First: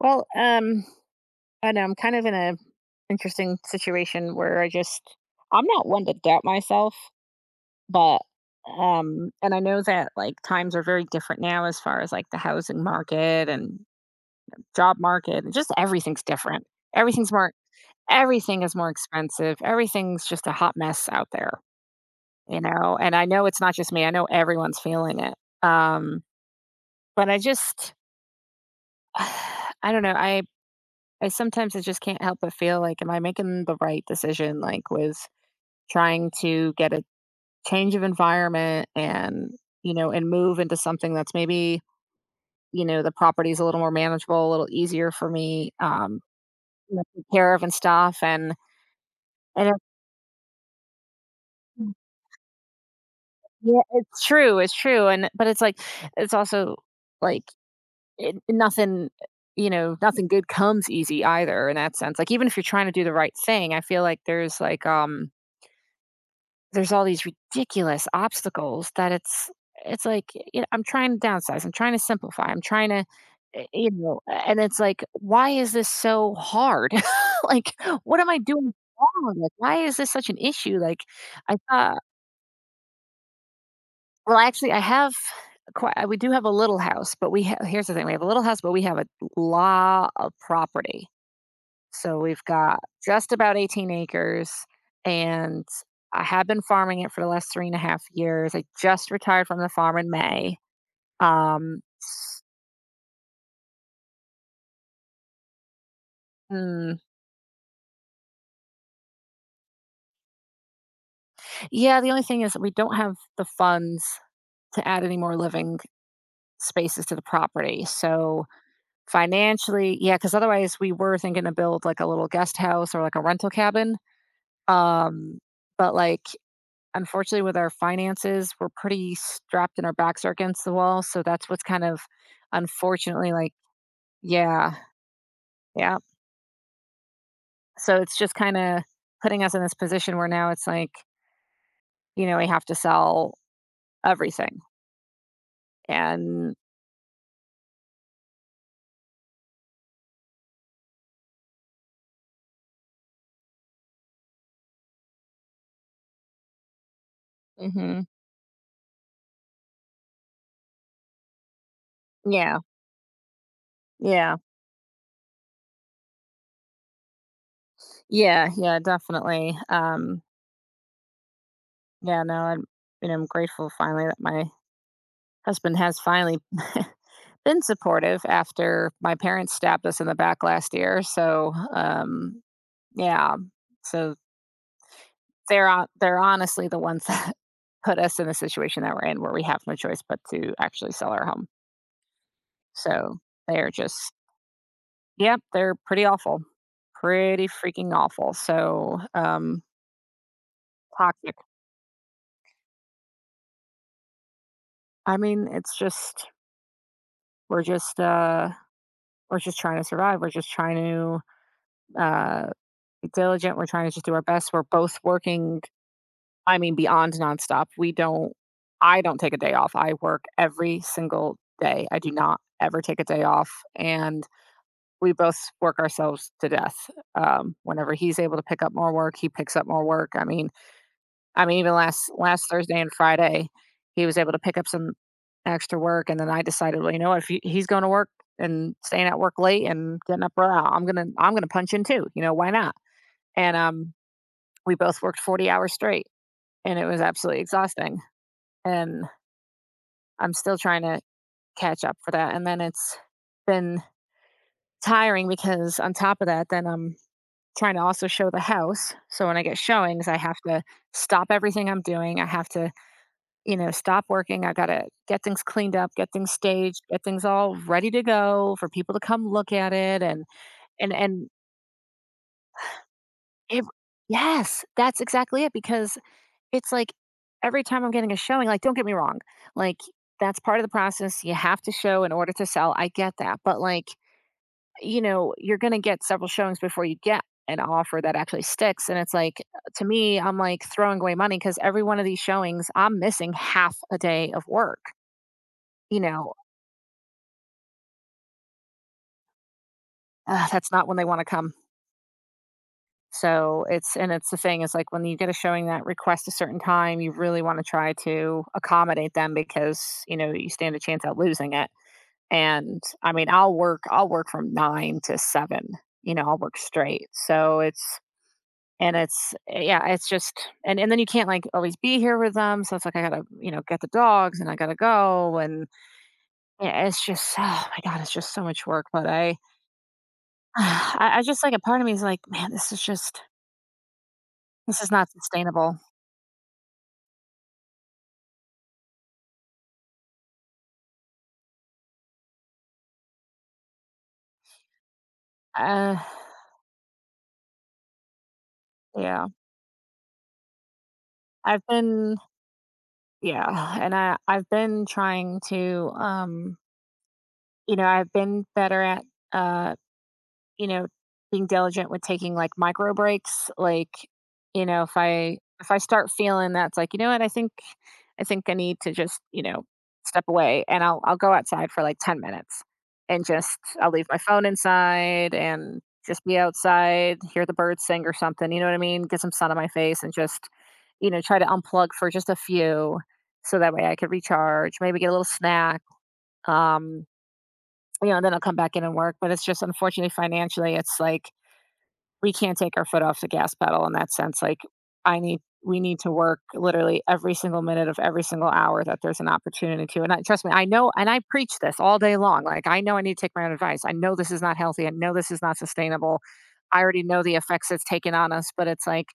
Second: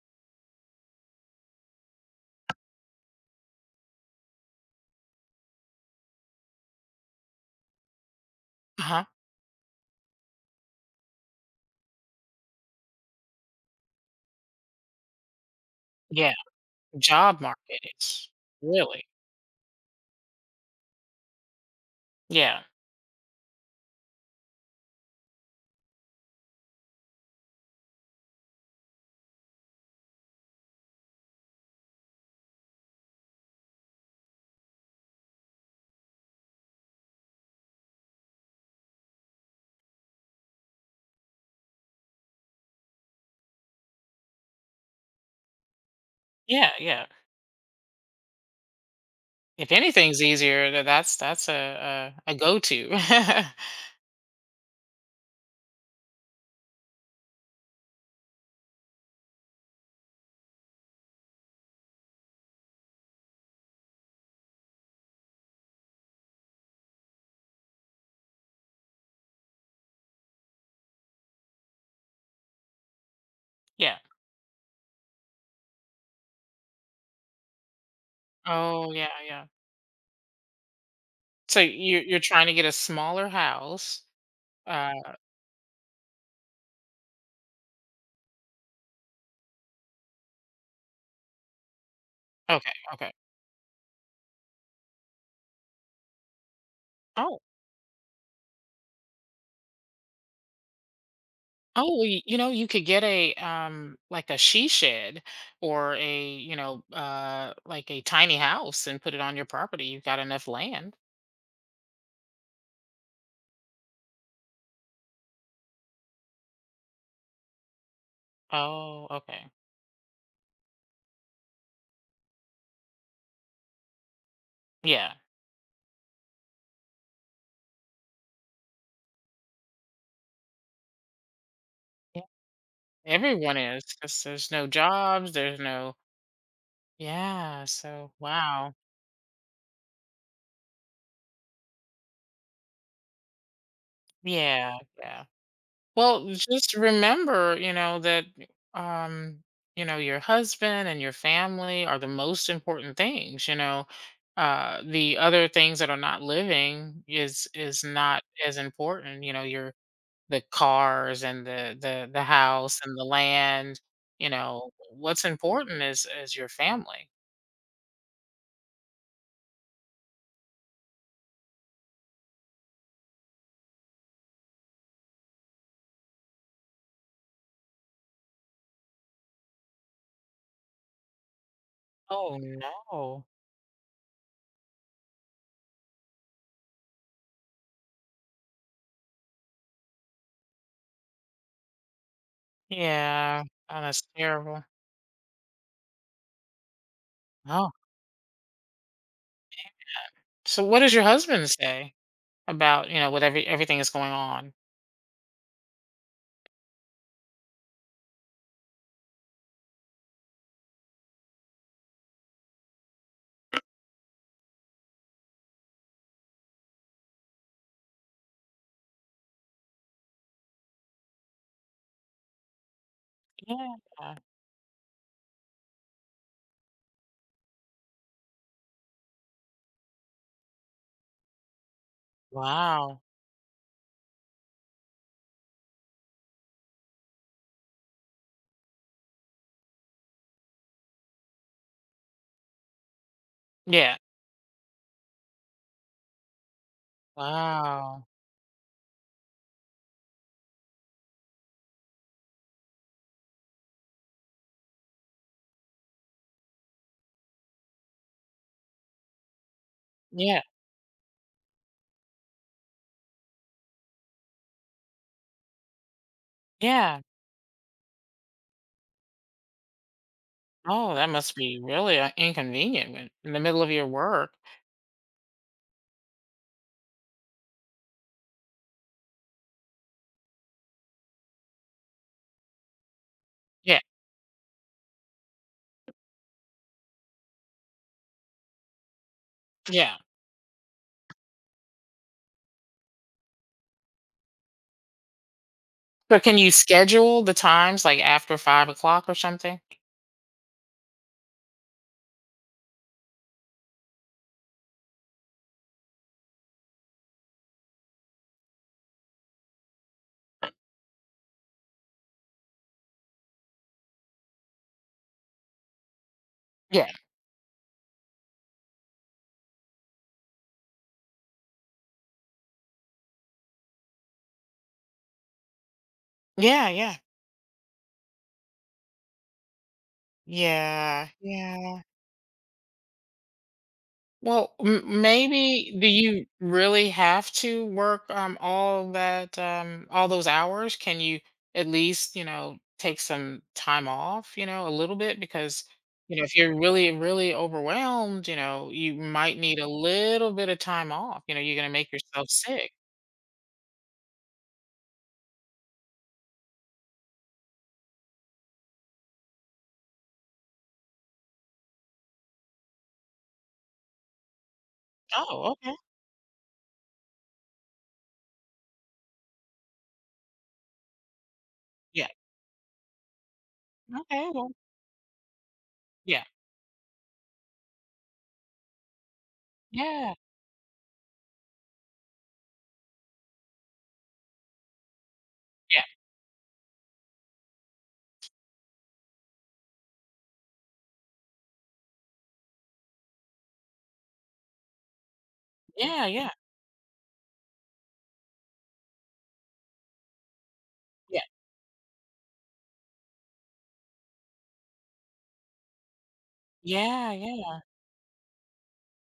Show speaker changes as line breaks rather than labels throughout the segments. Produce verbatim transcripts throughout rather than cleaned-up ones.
Well, um, I know I'm kind of in a interesting situation where I just I'm not one to doubt myself, but
Uh-huh.
um and I know that like times are very different now as far as like the housing market and job market and just everything's
Yeah,
different. Everything's
job
more
market is
Everything is more
really.
expensive. Everything's just a hot mess out there, you
Yeah.
know. And I know it's not just me. I know everyone's feeling it. Um but I just I don't know. I I sometimes I just can't help but feel like, am I making the right decision? Like, with trying to get a change of environment and, you know, and move into something that's maybe, you know, the property's a little more manageable, a little easier for me, um,
Yeah,
you know,
yeah.
to take care of and stuff. And, and
If
it's,
anything's easier, tha that's that's a a a go-to.
yeah, it's true. It's true. And, but it's like, it's also like it, nothing, you know, nothing good comes easy either in that sense. Like, even if you're trying to do the right thing, I feel like there's like, um, there's all these ridiculous obstacles that it's it's like, you know, I'm trying to downsize, I'm trying to simplify, I'm trying to, eh, you
Yeah.
know, and it's like, why is this so hard? Like, what am I doing
Oh, yeah,
wrong?
yeah.
Like, why is this such an issue? Like, I
So
thought
you're you're trying to get a smaller house.
well, actually, I
Uh,
have quite we do have a little house, but we ha here's the thing, we have a little house, but we have a lot of property. So we've
okay,
got
okay.
just about eighteen acres, and I have been farming it for the
Oh,
last three and a half years. I just retired from the farm in May. Um,
oh, well, y- you know, you could get a, um, like a she shed or a, you know,
hmm,
uh, like a tiny house and put it on your property. You've got enough land.
yeah, the only thing is that we don't have the funds to add any more living spaces to the property. So
Oh, okay.
financially, yeah, because otherwise we were thinking to build like a little guest house or like a rental cabin.
Yeah.
Um, but like unfortunately with our finances, we're pretty strapped and our backs are against the wall, so that's what's kind of unfortunately like
Everyone is, 'cause there's no
yeah,
jobs, there's no.
yeah.
Yeah,
So
so
it's just
wow.
kinda putting us in this position where now it's like, you know, we have to sell everything
Yeah, yeah. Well,
and
just remember, you know, that, um, you know, your husband and your family are the most important things, you know? Uh, the other things that are not living is is
mhm.
not as important, you know, your the cars and the the the
Yeah.
house and the land, you
Yeah.
know? What's important is is your family.
Yeah, yeah, definitely. Um, yeah, no, I'm you know, I'm grateful finally that my husband has finally been supportive after my parents stabbed us in the back last year. So,
Oh,
um,
no.
yeah. So they're on they're honestly the ones that put us in the situation that we're in where we have no choice but to actually sell our home. So
Yeah.
they're
Oh, that's
just
terrible.
yep, they're pretty awful. Pretty
Oh.
freaking awful. So um
So what does your
toxic.
husband say about, you know, whatever everything is going on?
I mean, it's just we're just uh we're just trying to survive. We're just trying to uh be diligent. We're trying to just do our best. We're both working I mean, beyond nonstop. We don't I don't take a day off. I work every single day. I do not ever take a day off,
Yeah.
and we both work ourselves to death. Um, whenever he's able to pick up more work, he picks up more work. I mean, I mean, even last last Thursday and
Wow.
Friday, he was able to pick up some extra work, and then I decided, well, you know, what, if he, he's going to work and staying at work late and getting up early, I'm gonna I'm gonna punch in too. You know, why not? And um,
Yeah.
we both worked forty hours straight, and it was absolutely exhausting
Wow.
and I'm still trying to catch up for that. And then it's been tiring because on top of that, then I'm trying to also show the house. So when I get showings, I have
Yeah.
to stop everything I'm doing. I have to, you know, stop working. I got to get things cleaned up, get things staged, get
Yeah.
things all ready to go for people to come look at it and and
Oh, that
and
must be really uh, inconvenient when in the middle
it,
of your work.
yes, that's exactly it because it's like every time I'm getting a showing like, don't get me wrong, like, that's part of the process, you have to show in order to sell, I get that, but,
Yeah.
like, you know, you're gonna get several showings before you get an offer that actually sticks, and it's like, to
Yeah.
me, I'm, like, throwing away money because every one of these showings, I'm missing half a day of work, you
So
know?
can you schedule the times like after five o'clock or something?
Ugh, that's not when they wanna come. So, it's and it's the thing, it's like when you get a showing that requests a certain time, you really wanna try to accommodate them because, you know, you stand a chance at losing it. And I mean, I'll work I'll work from nine to seven, you know, I'll work
Yeah.
straight. So it's and it's eh, yeah, it's just and and then you can't like always be here with them. So it's like I gotta, you know, get the dogs and I gotta go and
Yeah.
yeah,
Yeah.
it's just oh my god, it's just so much work. But I
Yeah.
I, I just like a part
Yeah.
of me is like, man, this is just
Well,
this is
m-
not
maybe
sustainable.
do you really have to work um all that um all those hours? Can you at least, you know, take some time off, you know, a little bit? Because
Uh
you know, if you're really really overwhelmed, you know, you
yeah.
might need a little bit of time off. You know, you're
I've
going to make
been
yourself sick.
yeah, and I I've been trying to um you know, I've been better at uh you know, being diligent with taking like micro breaks. Like, you know, if I
Oh,
if
okay.
I start feeling that's like, you know what, I think I think I need to just, you know, step away and I'll I'll go outside for like
Yeah.
ten minutes and just I'll leave my
Okay.
phone
Well,
inside and just
yeah.
be outside, hear the birds sing or something, you know what I mean? Get some sun on my face and
Yeah.
just, you know, try to unplug for just a few so that way I could recharge, maybe get a little snack.
Yeah.
Um, you know, and then I'll come back in and work. But it's just unfortunately financially, it's like we can't take our foot off the gas pedal in that sense. Like I need we need
Yeah,
to
yeah.
work literally every single minute of every single hour that there's an opportunity to. And I, trust me, I know and I
Yeah.
preach this all day long. Like I know I need to take my own advice. I know this is not healthy. I know this is not sustainable. I already
Yeah,
know the
yeah.
effects it's taken on us, but it's like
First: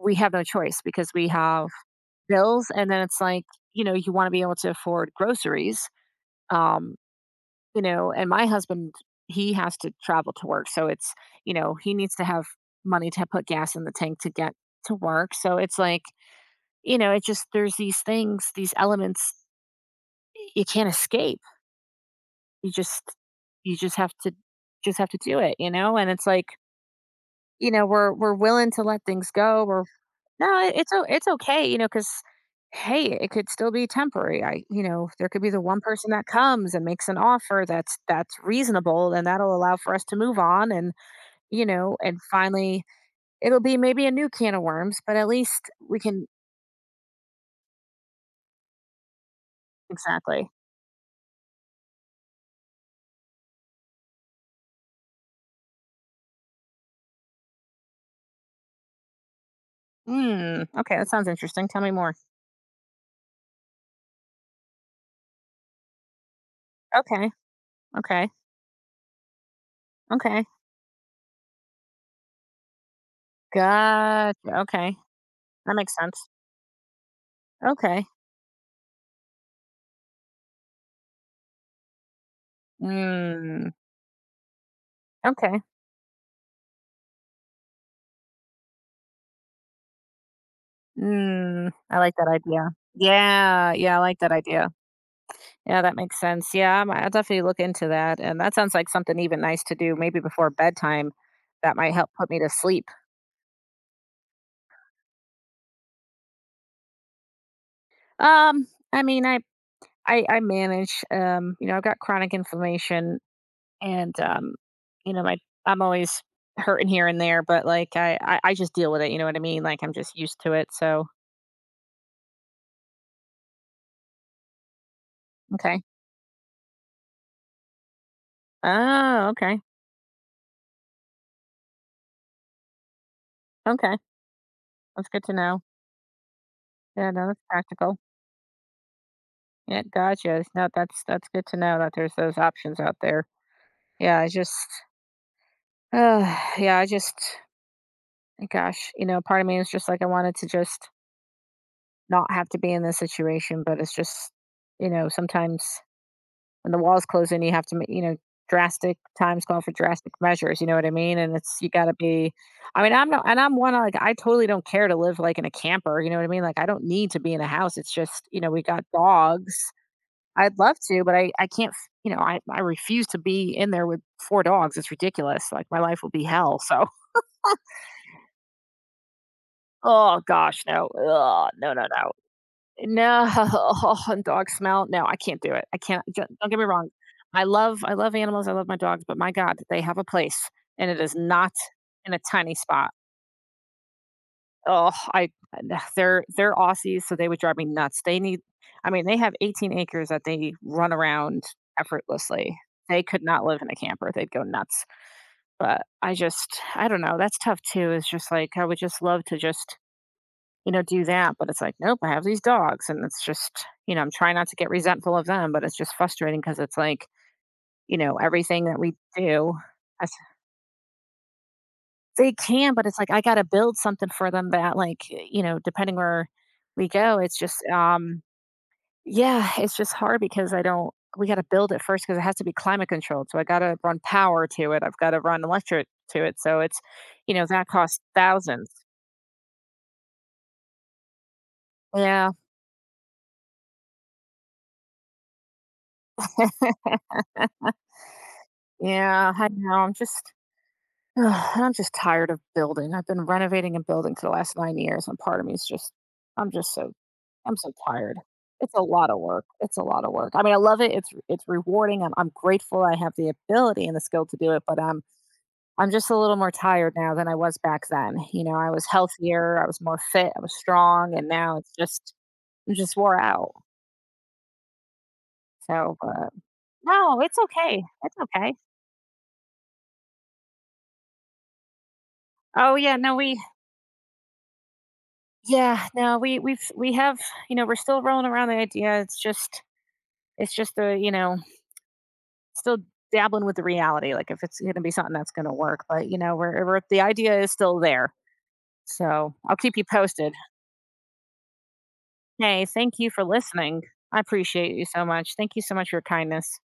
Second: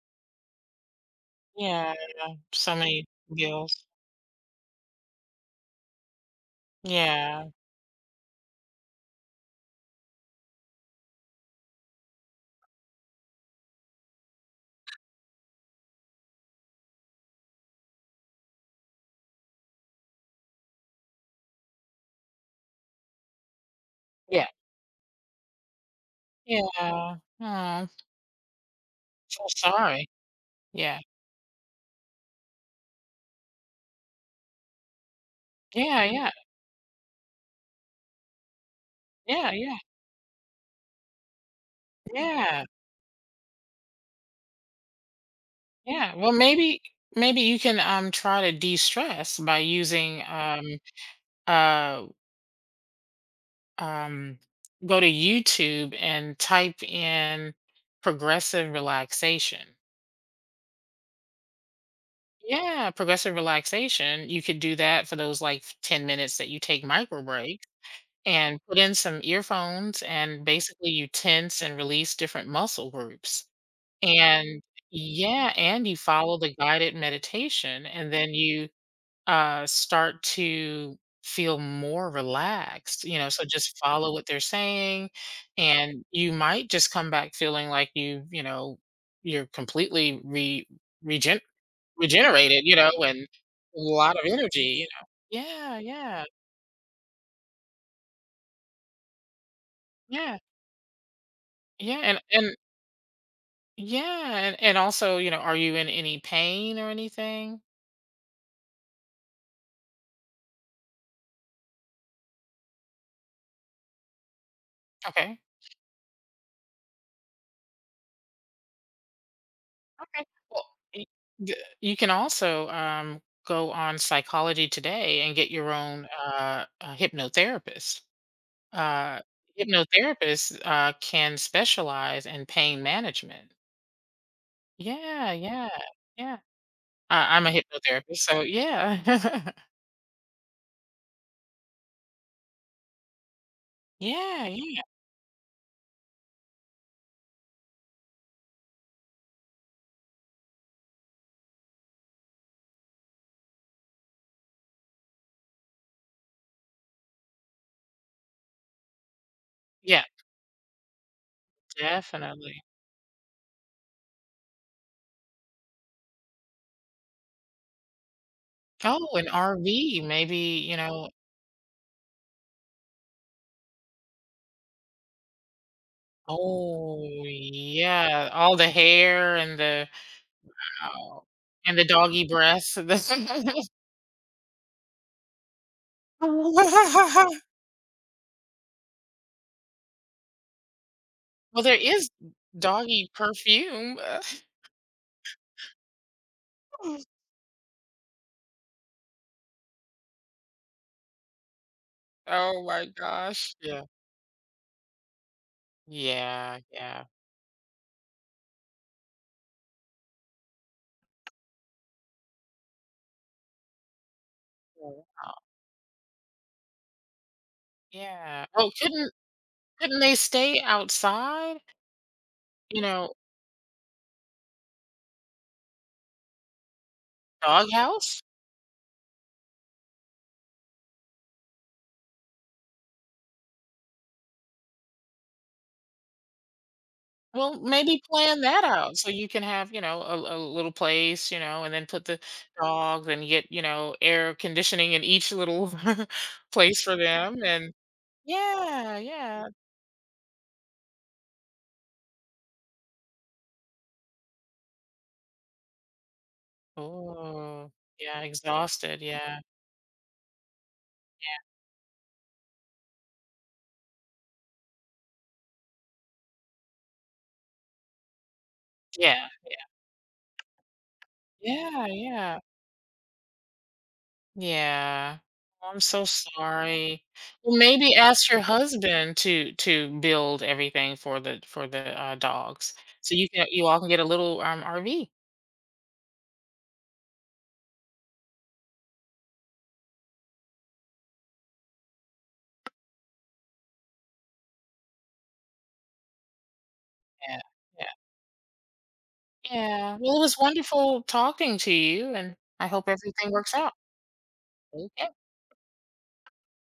we have no choice because we have
Yeah.
bills
So
and then
many
it's like, you
deals.
know, you want to be able to afford groceries. Um
Yeah.
you know, and my husband, he has to travel to work, so it's you know, he needs to have money to put gas in the tank to get to work, so it's like, you know, it just there's these things, these elements you can't escape. You just you just have to
Yeah.
just have to do it, you know, and it's like,
Yeah.
you know,
Oh,
we're we're willing to let things
so
go. We're
sorry.
no, it it's
Yeah.
o it's okay, you know, because hey, it could still be temporary. I you know, there could be the one
Yeah,
person that
yeah.
comes and makes an offer that's that's reasonable, and
Yeah,
that'll allow
yeah.
for us to move on and, you know, and
Yeah.
finally it'll be maybe a new can of worms, but at least we
Yeah.
can
Well, maybe maybe you can, um, try to de-stress by using,
exactly.
um, uh, um go to YouTube and type in progressive relaxation.
Mm, okay, that sounds interesting. Tell me more.
Yeah, progressive relaxation. You could do that for those, like, ten minutes that you take micro
Okay,
breaks,
okay,
and put in some earphones,
okay.
and basically you tense and release different muscle groups.
Gotcha,
And
okay.
yeah,
That
and
makes
you
sense.
follow the guided meditation,
Okay.
and then you uh, start to feel more relaxed, you know. So
Mm,
just follow what they're saying,
okay.
and you might just come back feeling like you, you know, you're completely re regen
Mm, I like that
regenerated,
idea.
you know, and
Yeah,
a
yeah, I
lot
like
of
that
energy,
idea.
you know. Yeah,
Yeah, that makes
yeah,
sense. Yeah, I'm- I'll definitely look into that. And that sounds like something even nice to do, maybe
yeah,
before bedtime. That might
yeah,
help
and
put me to
and
sleep.
yeah, and and also, you know, are you in any pain or anything?
Um, I mean, I I, I manage. Um, you know, I've got chronic inflammation, and um, you know, my
Okay.
I'm always hurting here and there, but like I, I I just deal with it. You know what I mean? Like I'm just
Okay.
used to
Well,
it.
y-
So
d- you can also um, go on Psychology Today and get your
okay.
own uh, uh, hypnotherapist. Uh,
Oh, okay,
hypnotherapists uh, can specialize in pain management.
okay. That's good to
Yeah,
know.
yeah, yeah.
Yeah, no,
I,
that's
I'm a
practical.
hypnotherapist, so yeah,
Yeah, gotcha. No, that's that's good to know that there's those options out there. Yeah, I
yeah,
just
yeah,
ugh, yeah, I just, gosh, you know, part of me is just like, I wanted to just not have to be in this situation, but it's just, you know, sometimes when the walls close in, you have to, ma- you know, drastic times call for
yeah,
drastic measures. You know what I mean? And it's, you got to be,
definitely.
I mean, I'm not, and I'm one, like, I totally don't care to live like in a camper. You know what I mean? Like, I don't need to be in a house. It's just, you know, we got
Oh, an
dogs.
R V, maybe,
I'd
you
love to,
know.
but I, I can't, f- you know, I, I refuse to be in there with four dogs. It's ridiculous. Like, my life will be hell. So.
Oh, yeah, all the hair and the
Oh gosh, no.
oh,
Ugh, no,
and
no,
the
no.
doggy breath.
No, and dog smell. No, I can't do it. I can't. d- Don't get me wrong. I love, I love animals. I love my dogs, but my God, they have a place, and it is not
Well, there is
in a tiny spot.
doggy perfume.
Oh, I, they're they're Aussies, so they would drive me nuts. They need, I mean, they have eighteen acres that they run around effortlessly.
Oh my
They could not
gosh.
live in a
Yeah.
camper. They'd go nuts. But I just,
Yeah,
I don't
yeah,
know. That's tough too. Is just like I would just love to just you know, do that. But it's like, nope, I have these dogs. And it's just, you know, I'm trying not to get
yeah,
resentful of them, but it's just frustrating because it's like, you know,
yeah.
everything
Oh,
that we
couldn't
do,
couldn't
I s-
they stay outside?
they can,
You
but it's like,
know,
I got to build something for them that, like, you know, depending where we go, it's just,
doghouse?
um, yeah, it's just hard because I don't, we got to build it first because it has to be climate controlled. So I got to run power to it. I've got to run electric to it. So it's, you know,
Well,
that costs
maybe plan that
thousands.
out so you can have, you know, a, a little place, you know, and then put the
Yeah.
dogs and get, you know, air conditioning in each little place for them. And yeah,
Yeah.
yeah.
I know. I'm just, Ugh, and I'm just tired of building. I've been renovating and building for the last nine years, and part of me is just, I'm just so, I'm
Oh,
so tired.
yeah,
It's a
exhausted.
lot of
Yeah,
work. It's a lot of work. I mean, I love it. It's it's rewarding. I'm I'm grateful I have the ability and the skill to do it, but I'm I'm just a little more tired now than I was back then. You know, I was
yeah.
healthier, I was more fit, I was strong, and now it's
Yeah,
just
yeah.
I'm just wore out.
Yeah. Oh, I'm
So,
so
but
sorry.
no, it's
Well,
okay.
maybe
It's
ask your
okay.
husband to to build everything for the for the, uh,
Oh
dogs,
yeah, no,
so you
we
can you all can get a little, um, R V.
yeah, no, we we've we have you know we're still rolling around the idea. It's just it's just a, you know, still dabbling with the reality, like, if it's gonna be something that's gonna work, but, you know, we're we're the idea
Yeah,
is still
yeah,
there. So, I'll keep you
yeah. Well, it
posted.
was wonderful talking to you, and
Hey,
I hope
thank you for
everything works out.
listening. I appreciate you so
Okay.
much. Thank you so much for your kindness.